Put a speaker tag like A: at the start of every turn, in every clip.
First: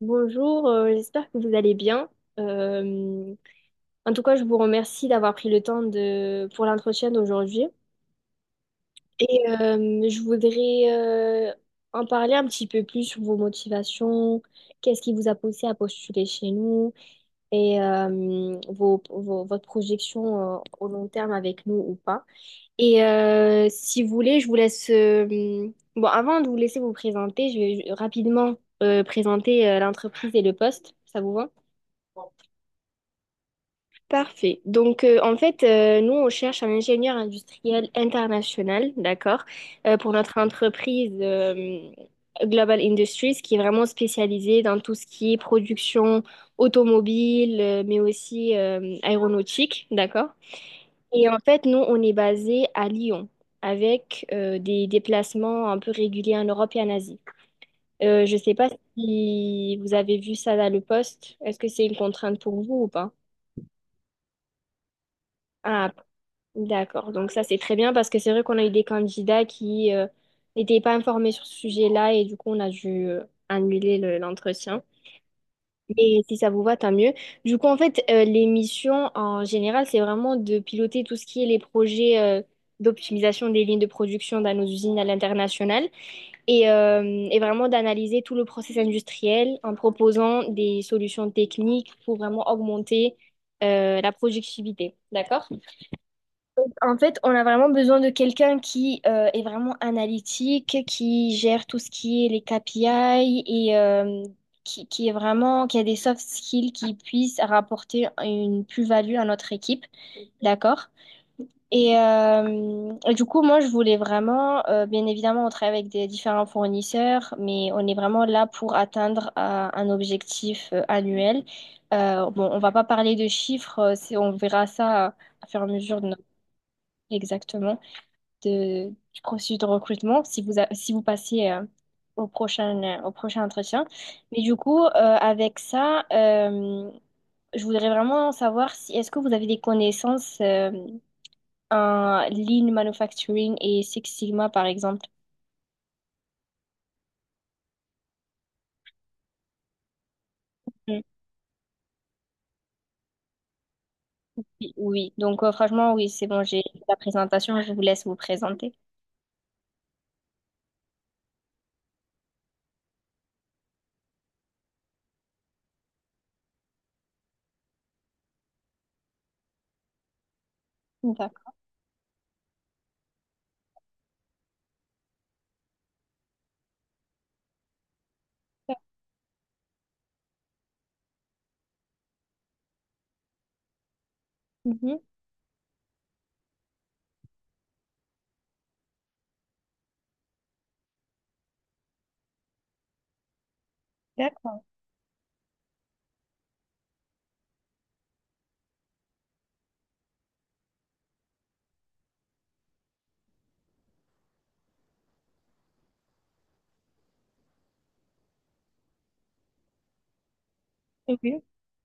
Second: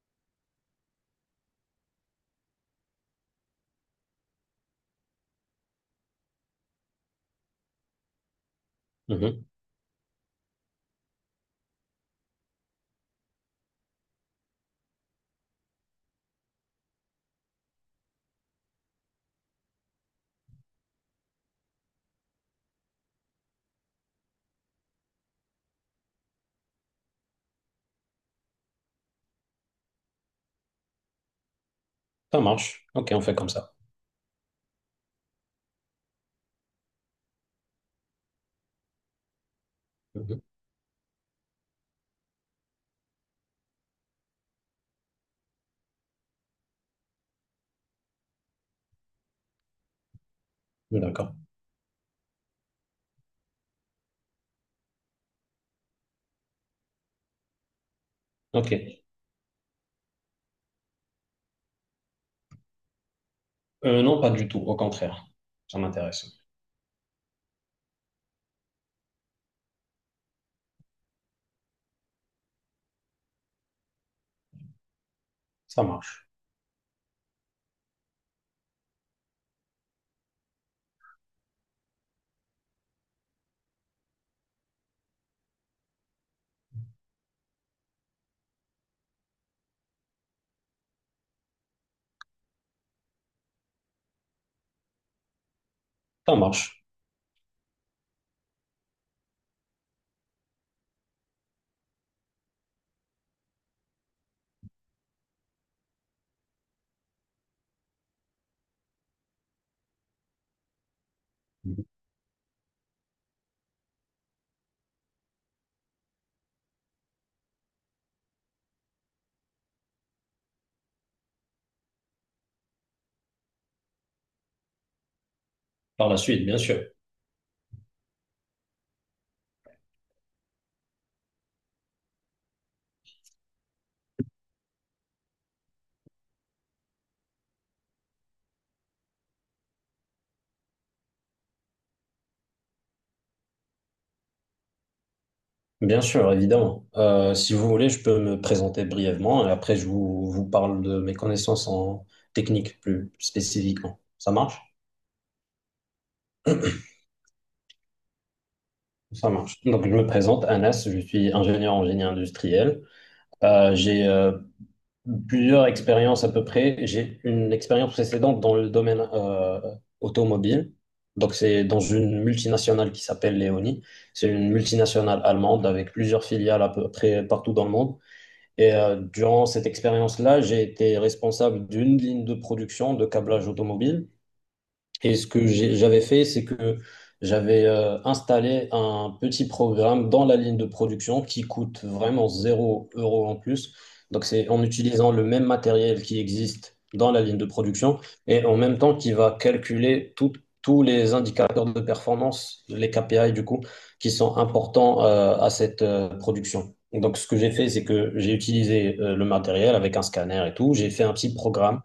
A: Bonjour, j'espère que vous allez bien. Euh, En tout cas, je vous remercie d'avoir pris le temps de, pour l'entretien d'aujourd'hui. Et
B: Mhm.
A: je voudrais en parler un petit peu plus sur vos motivations, qu'est-ce qui vous a poussé à postuler chez nous et votre projection au long terme avec nous ou pas. Et si vous voulez, je vous laisse... bon, avant de vous laisser vous présenter, je vais rapidement présenter l'entreprise et le poste. Ça vous va?
B: Ça marche. Ok, on fait comme ça.
A: Parfait. Donc, en fait, nous, on cherche un ingénieur industriel international, d'accord, pour notre
B: Mhm.
A: entreprise Global Industries, qui est vraiment spécialisée dans tout ce qui est production automobile, mais aussi aéronautique, d'accord.
B: Oui,
A: Et
B: d'accord.
A: en fait, nous, on est basé à Lyon, avec des déplacements un peu réguliers en Europe et en Asie. Je ne sais pas
B: Ok.
A: si vous avez vu ça dans le poste. Est-ce que c'est une contrainte pour vous ou pas?
B: Non, pas du tout. Au contraire. Ça
A: Ah,
B: m'intéresse.
A: d'accord, donc ça c'est très bien parce que c'est vrai qu'on a eu des candidats qui n'étaient pas informés sur ce sujet-là et du coup on a dû annuler l'entretien.
B: Ça
A: Mais
B: marche.
A: si ça vous va, tant mieux. Du coup, en fait, les missions en général, c'est vraiment de piloter tout ce qui est les projets d'optimisation des lignes de production dans nos usines à l'international et vraiment d'analyser tout le process industriel en proposant des solutions techniques pour vraiment augmenter la productivité. D'accord?
B: Ça marche.
A: En fait, on a vraiment besoin de quelqu'un qui est vraiment analytique, qui gère tout ce qui est les KPI et qui est vraiment, qui a des soft skills qui puissent rapporter une plus-value à notre équipe, d'accord?
B: Mhm.
A: Et du coup, moi, je voulais vraiment, bien évidemment, on travaille avec des différents fournisseurs, mais on est vraiment là pour atteindre un objectif annuel. Bon, on va pas parler de chiffres, c'est, on verra ça à fur et à mesure de
B: Par la
A: notre...
B: suite, bien sûr.
A: Exactement de, du processus de recrutement si vous, si vous passez au prochain entretien. Mais du coup, avec ça, je voudrais vraiment savoir si est-ce que vous avez des connaissances en lean manufacturing et Six Sigma, par exemple.
B: Bien sûr, évidemment. Si vous voulez, je peux me présenter brièvement et après, je vous parle
A: Mm.
B: de mes connaissances en technique plus spécifiquement. Ça marche?
A: Oui, donc franchement, oui, c'est bon, j'ai la présentation, je vous laisse vous présenter.
B: Ça marche. Donc, je me présente, Anas, je suis ingénieur en génie industriel. J'ai plusieurs expériences à peu près. J'ai une expérience précédente dans le domaine automobile. Donc,
A: D'accord.
B: c'est dans une multinationale qui s'appelle Leoni. C'est une multinationale allemande avec plusieurs filiales à peu près partout dans le monde. Et durant cette expérience-là, j'ai été responsable d'une ligne de production de câblage automobile.
A: Mhm.
B: Et ce que j'avais fait, c'est que j'avais installé un petit programme dans la ligne de production qui coûte vraiment 0 euro en plus. Donc c'est
A: D'accord.
B: en utilisant le même matériel qui existe dans la ligne de production et en même temps qui va calculer tous les indicateurs de performance, les KPI du coup, qui sont importants à cette production. Donc ce que j'ai fait, c'est que j'ai utilisé le matériel avec un scanner et tout. J'ai fait un petit
A: Oui.
B: programme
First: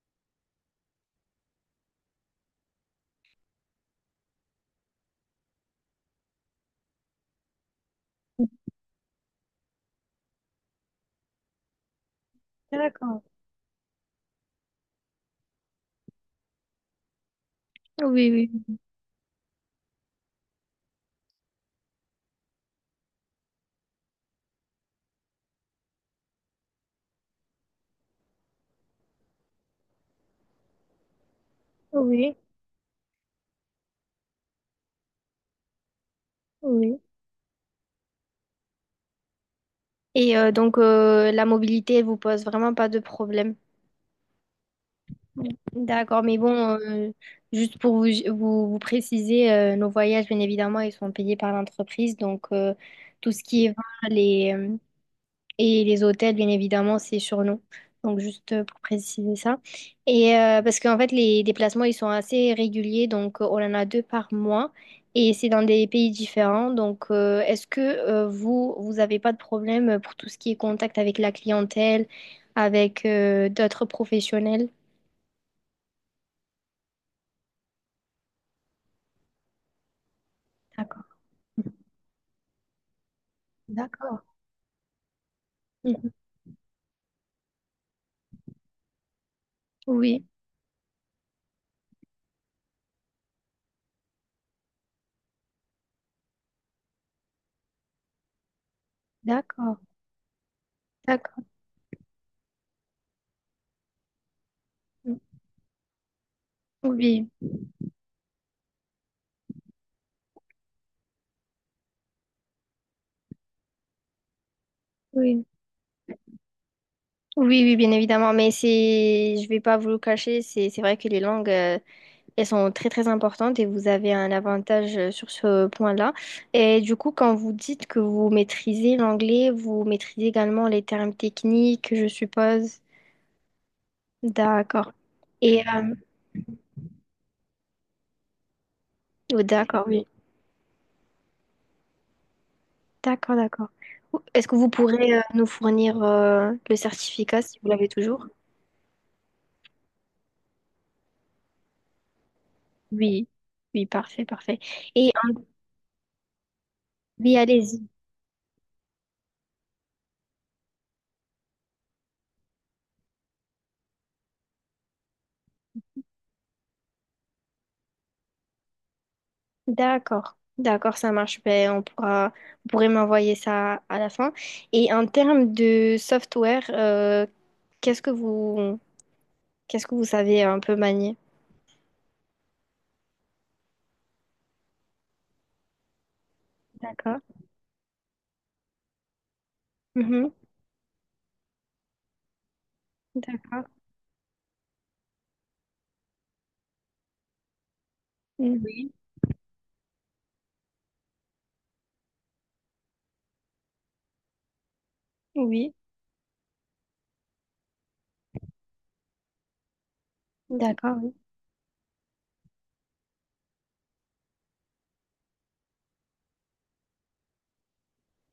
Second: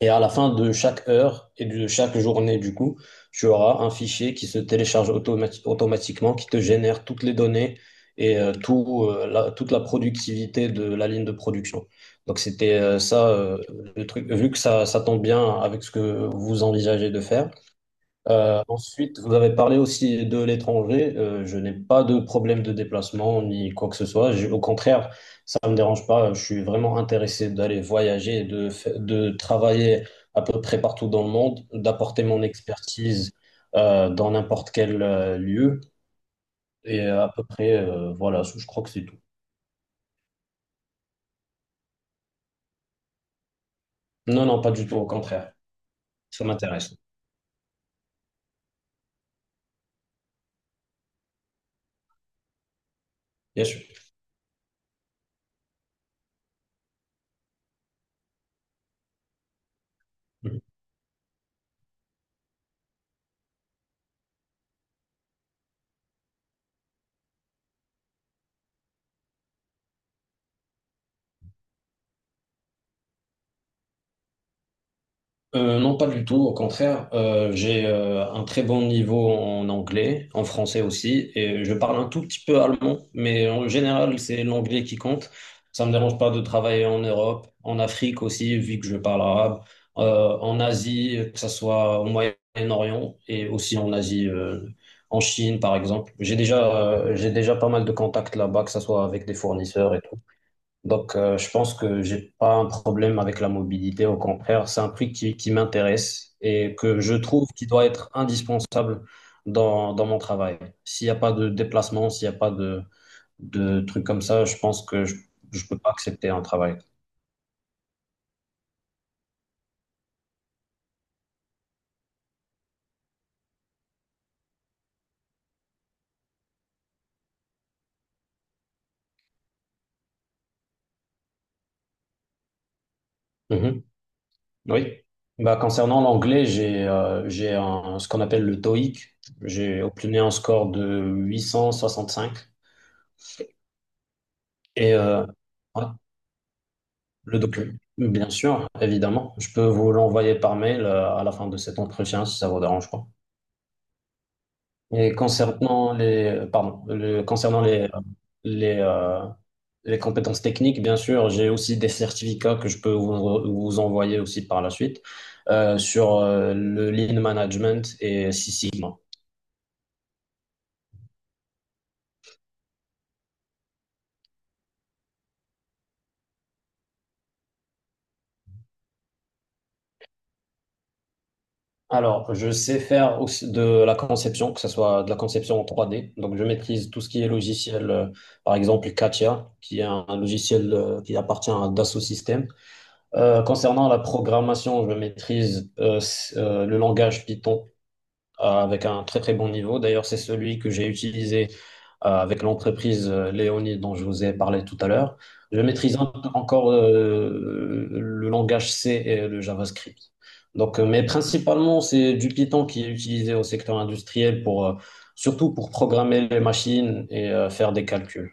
B: et à la fin de chaque heure et de chaque journée, du coup, tu auras un fichier qui se télécharge automatiquement, qui te génère toutes les données et tout, toute la productivité de la ligne de production. Donc c'était
A: D'accord.
B: ça, le truc. Vu que ça tombe bien avec ce que vous envisagez de faire,
A: Oui, oui,
B: ensuite, vous avez parlé aussi de l'étranger. Je n'ai pas de problème de déplacement ni quoi que ce soit. Au contraire, ça ne me dérange pas. Je suis vraiment intéressé d'aller voyager, et de travailler à peu près partout dans le monde, d'apporter
A: oui,
B: mon expertise dans n'importe quel lieu.
A: oui.
B: Et à peu près, voilà, je crois que c'est tout.
A: Et donc, la mobilité elle vous pose vraiment pas de problème.
B: Non, non, pas du tout. Au contraire,
A: D'accord, mais
B: ça
A: bon,
B: m'intéresse.
A: euh, juste pour vous, vous préciser, nos voyages, bien évidemment, ils sont payés par l'entreprise. Donc, tout ce
B: Bien
A: qui est
B: sûr.
A: vin les, et les hôtels, bien évidemment, c'est sur nous. Donc, juste pour préciser ça. Et parce qu'en fait, les déplacements, ils sont assez réguliers. Donc, on en a 2 par mois. Et c'est dans des pays différents. Donc, est-ce que vous, vous n'avez pas de problème pour tout ce qui est contact avec la clientèle, avec d'autres professionnels?
B: Non, pas du tout. Au contraire, j'ai un très bon niveau en anglais, en français
A: D'accord.
B: aussi, et je parle un tout petit peu allemand, mais en général,
A: D'accord.
B: c'est l'anglais qui compte. Ça me
A: Mhm.
B: dérange pas de travailler en Europe, en Afrique aussi, vu que je parle arabe,
A: Oui,
B: en Asie, que ce soit au Moyen-Orient et aussi en Asie, en Chine, par exemple. J'ai déjà pas mal de contacts là-bas, que ce soit avec des
A: d'accord,
B: fournisseurs et tout. Donc,
A: d'accord.
B: je pense que j'ai pas un problème avec la mobilité. Au contraire, c'est un prix
A: Mm.
B: qui m'intéresse et que je
A: Oui,
B: trouve qui doit être indispensable dans mon travail. S'il n'y a pas de déplacement, s'il n'y a pas de trucs comme ça, je pense que je,
A: oui,
B: je peux pas accepter un travail.
A: oui, oui, bien évidemment. Mais c'est, je vais pas vous le cacher, c'est vrai que les langues, elles sont très, très importantes et vous avez un avantage sur ce point-là. Et du coup, quand vous dites que vous maîtrisez l'anglais, vous maîtrisez également les termes techniques, je suppose.
B: Mhm.
A: D'accord.
B: Oui. Bah,
A: Et,
B: concernant l'anglais, j'ai un, ce qu'on appelle le TOEIC.
A: oh,
B: J'ai
A: d'accord, oui.
B: obtenu un score de 865
A: D'accord, d'accord. Est-ce que vous
B: et
A: pourrez nous
B: ouais.
A: fournir le
B: Le
A: certificat si vous
B: document,
A: l'avez toujours?
B: bien sûr, évidemment. Je peux vous l'envoyer par mail à la fin de cet entretien si ça vous dérange pas.
A: Oui, oui, parfait, parfait. Et
B: Et concernant les, pardon,
A: oui, allez-y.
B: les, euh, les compétences techniques, bien sûr, j'ai aussi des certificats que je peux vous envoyer aussi par la suite sur le Lean Management et Six Sigma.
A: D'accord, d'accord, ça marche. Ben, on pourra, vous pourrez m'envoyer ça à la fin. Et en termes de software, qu'est-ce que vous, qu'est-ce que vous savez un peu manier?
B: Alors, je sais faire aussi de la conception, que ce soit de la conception en 3D. Donc, je maîtrise tout ce qui
A: D'accord.
B: est logiciel, par exemple Katia, qui est un
A: Mhm.
B: logiciel qui appartient à Dassault Systèmes.
A: D'accord.
B: Concernant la programmation, je maîtrise le langage Python avec
A: Oui.
B: un très très bon niveau. D'ailleurs, c'est celui que j'ai utilisé avec l'entreprise Léonie dont je vous ai parlé tout à l'heure. Je
A: Oui.
B: maîtrise un peu encore le langage C et le JavaScript. Donc,
A: D'accord,
B: mais
A: oui.
B: principalement, c'est du Python qui est utilisé au secteur industriel pour, surtout pour programmer les machines et faire des calculs.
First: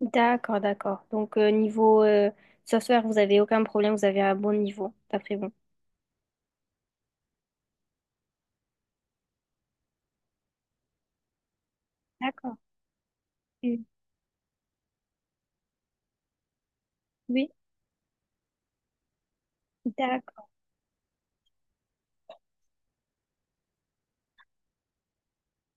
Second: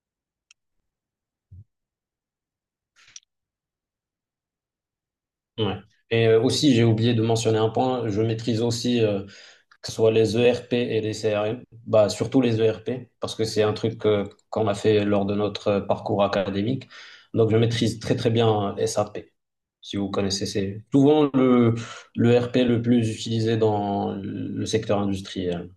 A: D'accord, d'accord. Donc, niveau software, vous avez aucun problème, vous avez un bon niveau, d'après vous.
B: Ouais. Et aussi, j'ai oublié de mentionner un point, je maîtrise aussi que ce soit les ERP et les CRM, bah, surtout
A: D'accord.
B: les ERP, parce que c'est un
A: Oui.
B: truc qu'on a fait lors de notre parcours académique.
A: Oui.
B: Donc, je maîtrise très, très bien SAP, si vous
A: D'accord.
B: connaissez. C'est souvent le ERP le plus utilisé dans le secteur industriel.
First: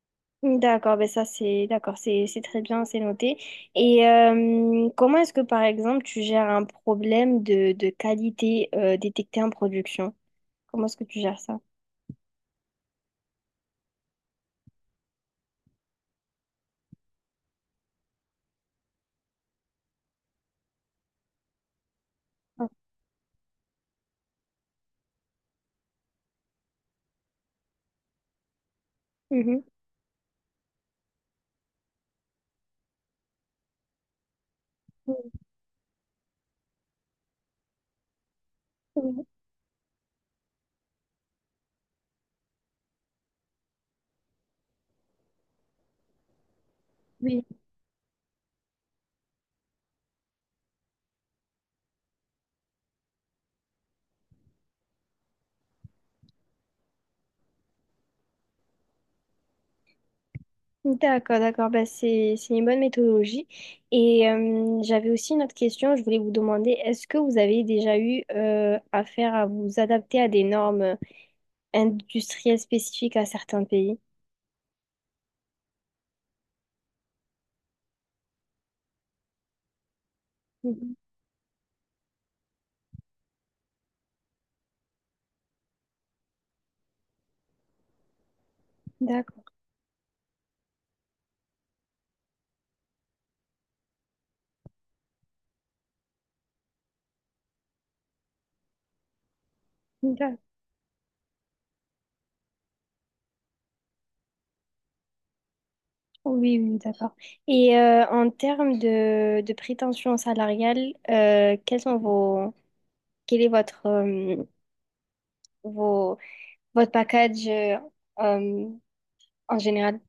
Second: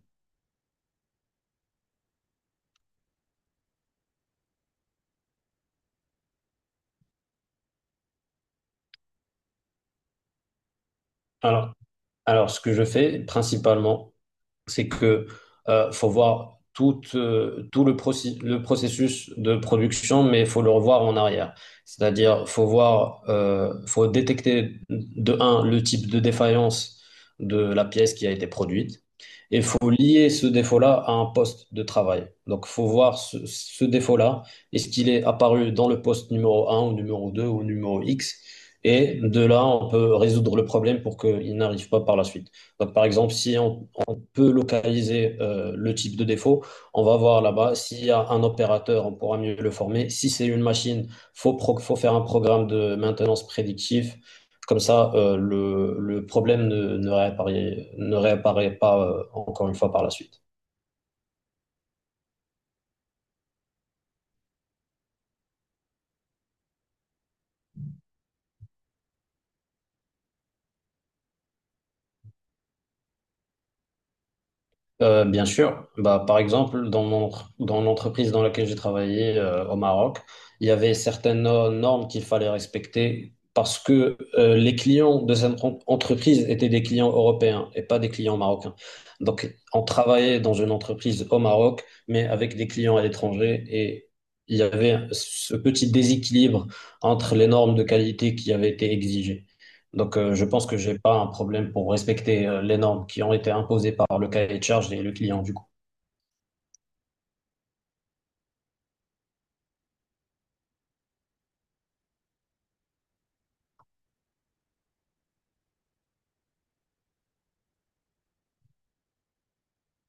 A: D'accord, ben ça c'est d'accord, c'est très bien, c'est noté. Et comment est-ce que par exemple tu gères un problème de qualité détecté en production? Comment est-ce que tu gères ça?
B: Alors, alors, ce que je fais principalement, c'est que faut voir tout le processus de production, mais faut le revoir en arrière. C'est-à-dire, faut détecter de un le type de défaillance de la pièce qui a été produite, et
A: Mhm.
B: faut lier ce défaut-là à un poste de travail. Donc, faut voir ce défaut-là, est-ce qu'il est apparu dans le poste numéro un ou numéro 2 ou numéro X? Et de là, on peut résoudre le problème pour qu'il n'arrive pas par la suite. Donc, par exemple, si on peut localiser le type de défaut. On va voir
A: Oui,
B: là-bas. S'il y a un opérateur, on pourra mieux le former. Si c'est une machine, faut faire un programme de maintenance prédictif. Comme ça, le problème ne réapparaît pas encore une fois par la suite.
A: d'accord, d'accord. Bah, c'est une bonne méthodologie. Et j'avais aussi une autre question. Je voulais vous demander, est-ce que vous avez déjà eu affaire à vous adapter à des normes industrielles spécifiques à certains pays?
B: Bien sûr. Bah, par exemple, dans l'entreprise dans laquelle j'ai travaillé au Maroc, il y
A: Mhm.
B: avait certaines normes qu'il fallait respecter parce que les clients de cette entreprise étaient des clients européens et pas des clients marocains.
A: D'accord.
B: Donc, on travaillait dans une entreprise au Maroc, mais avec des clients à l'étranger et il y avait ce petit déséquilibre entre les normes de qualité qui avaient été exigées. Donc,
A: D'accord.
B: je pense que j'ai pas un problème pour respecter les normes qui ont été imposées par le cahier de charge et le client, du coup.
A: Oui, oui, d'accord. Et en termes de prétention salariale, quels sont vos, quel est votre, vos, votre package euh, en général?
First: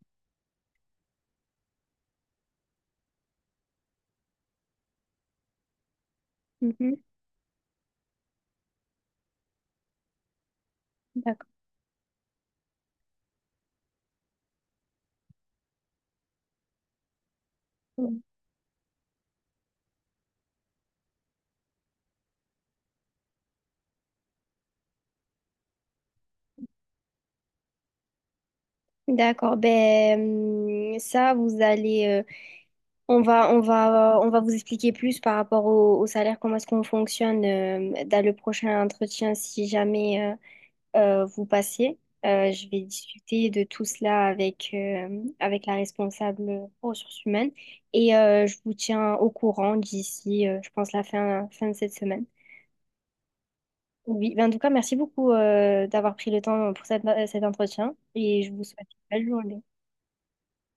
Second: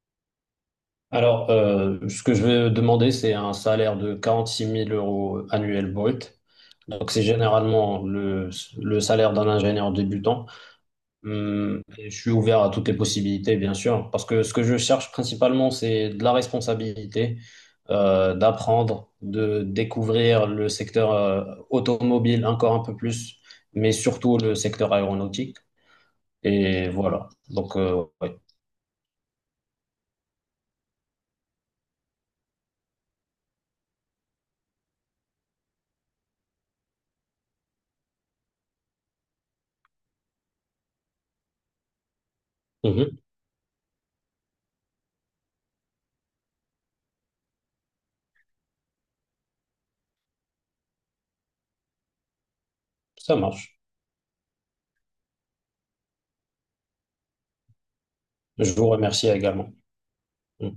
B: Alors, ce que je vais demander, c'est un salaire de 46 000 euros annuel brut.
A: Mhm.
B: Donc, c'est généralement le salaire d'un ingénieur débutant.
A: D'accord.
B: Et je suis ouvert à toutes les possibilités, bien sûr, parce que ce que je cherche principalement, c'est de la responsabilité, d'apprendre, de découvrir le secteur, automobile encore un peu plus, mais surtout le secteur aéronautique. Et voilà. Donc, ouais.
A: D'accord, ben ça vous allez, on va, on va, on va vous expliquer plus par rapport au, au salaire, comment est-ce qu'on fonctionne dans le prochain entretien si jamais vous passez. Je vais
B: Mhm.
A: discuter de tout cela avec avec la responsable ressources humaines et je vous tiens au courant d'ici, je pense la fin fin de cette semaine.
B: Ça marche.
A: Oui, ben en tout cas merci beaucoup d'avoir pris le temps pour cet entretien et je vous
B: Je vous
A: souhaite une
B: remercie
A: belle journée.
B: également. Mmh.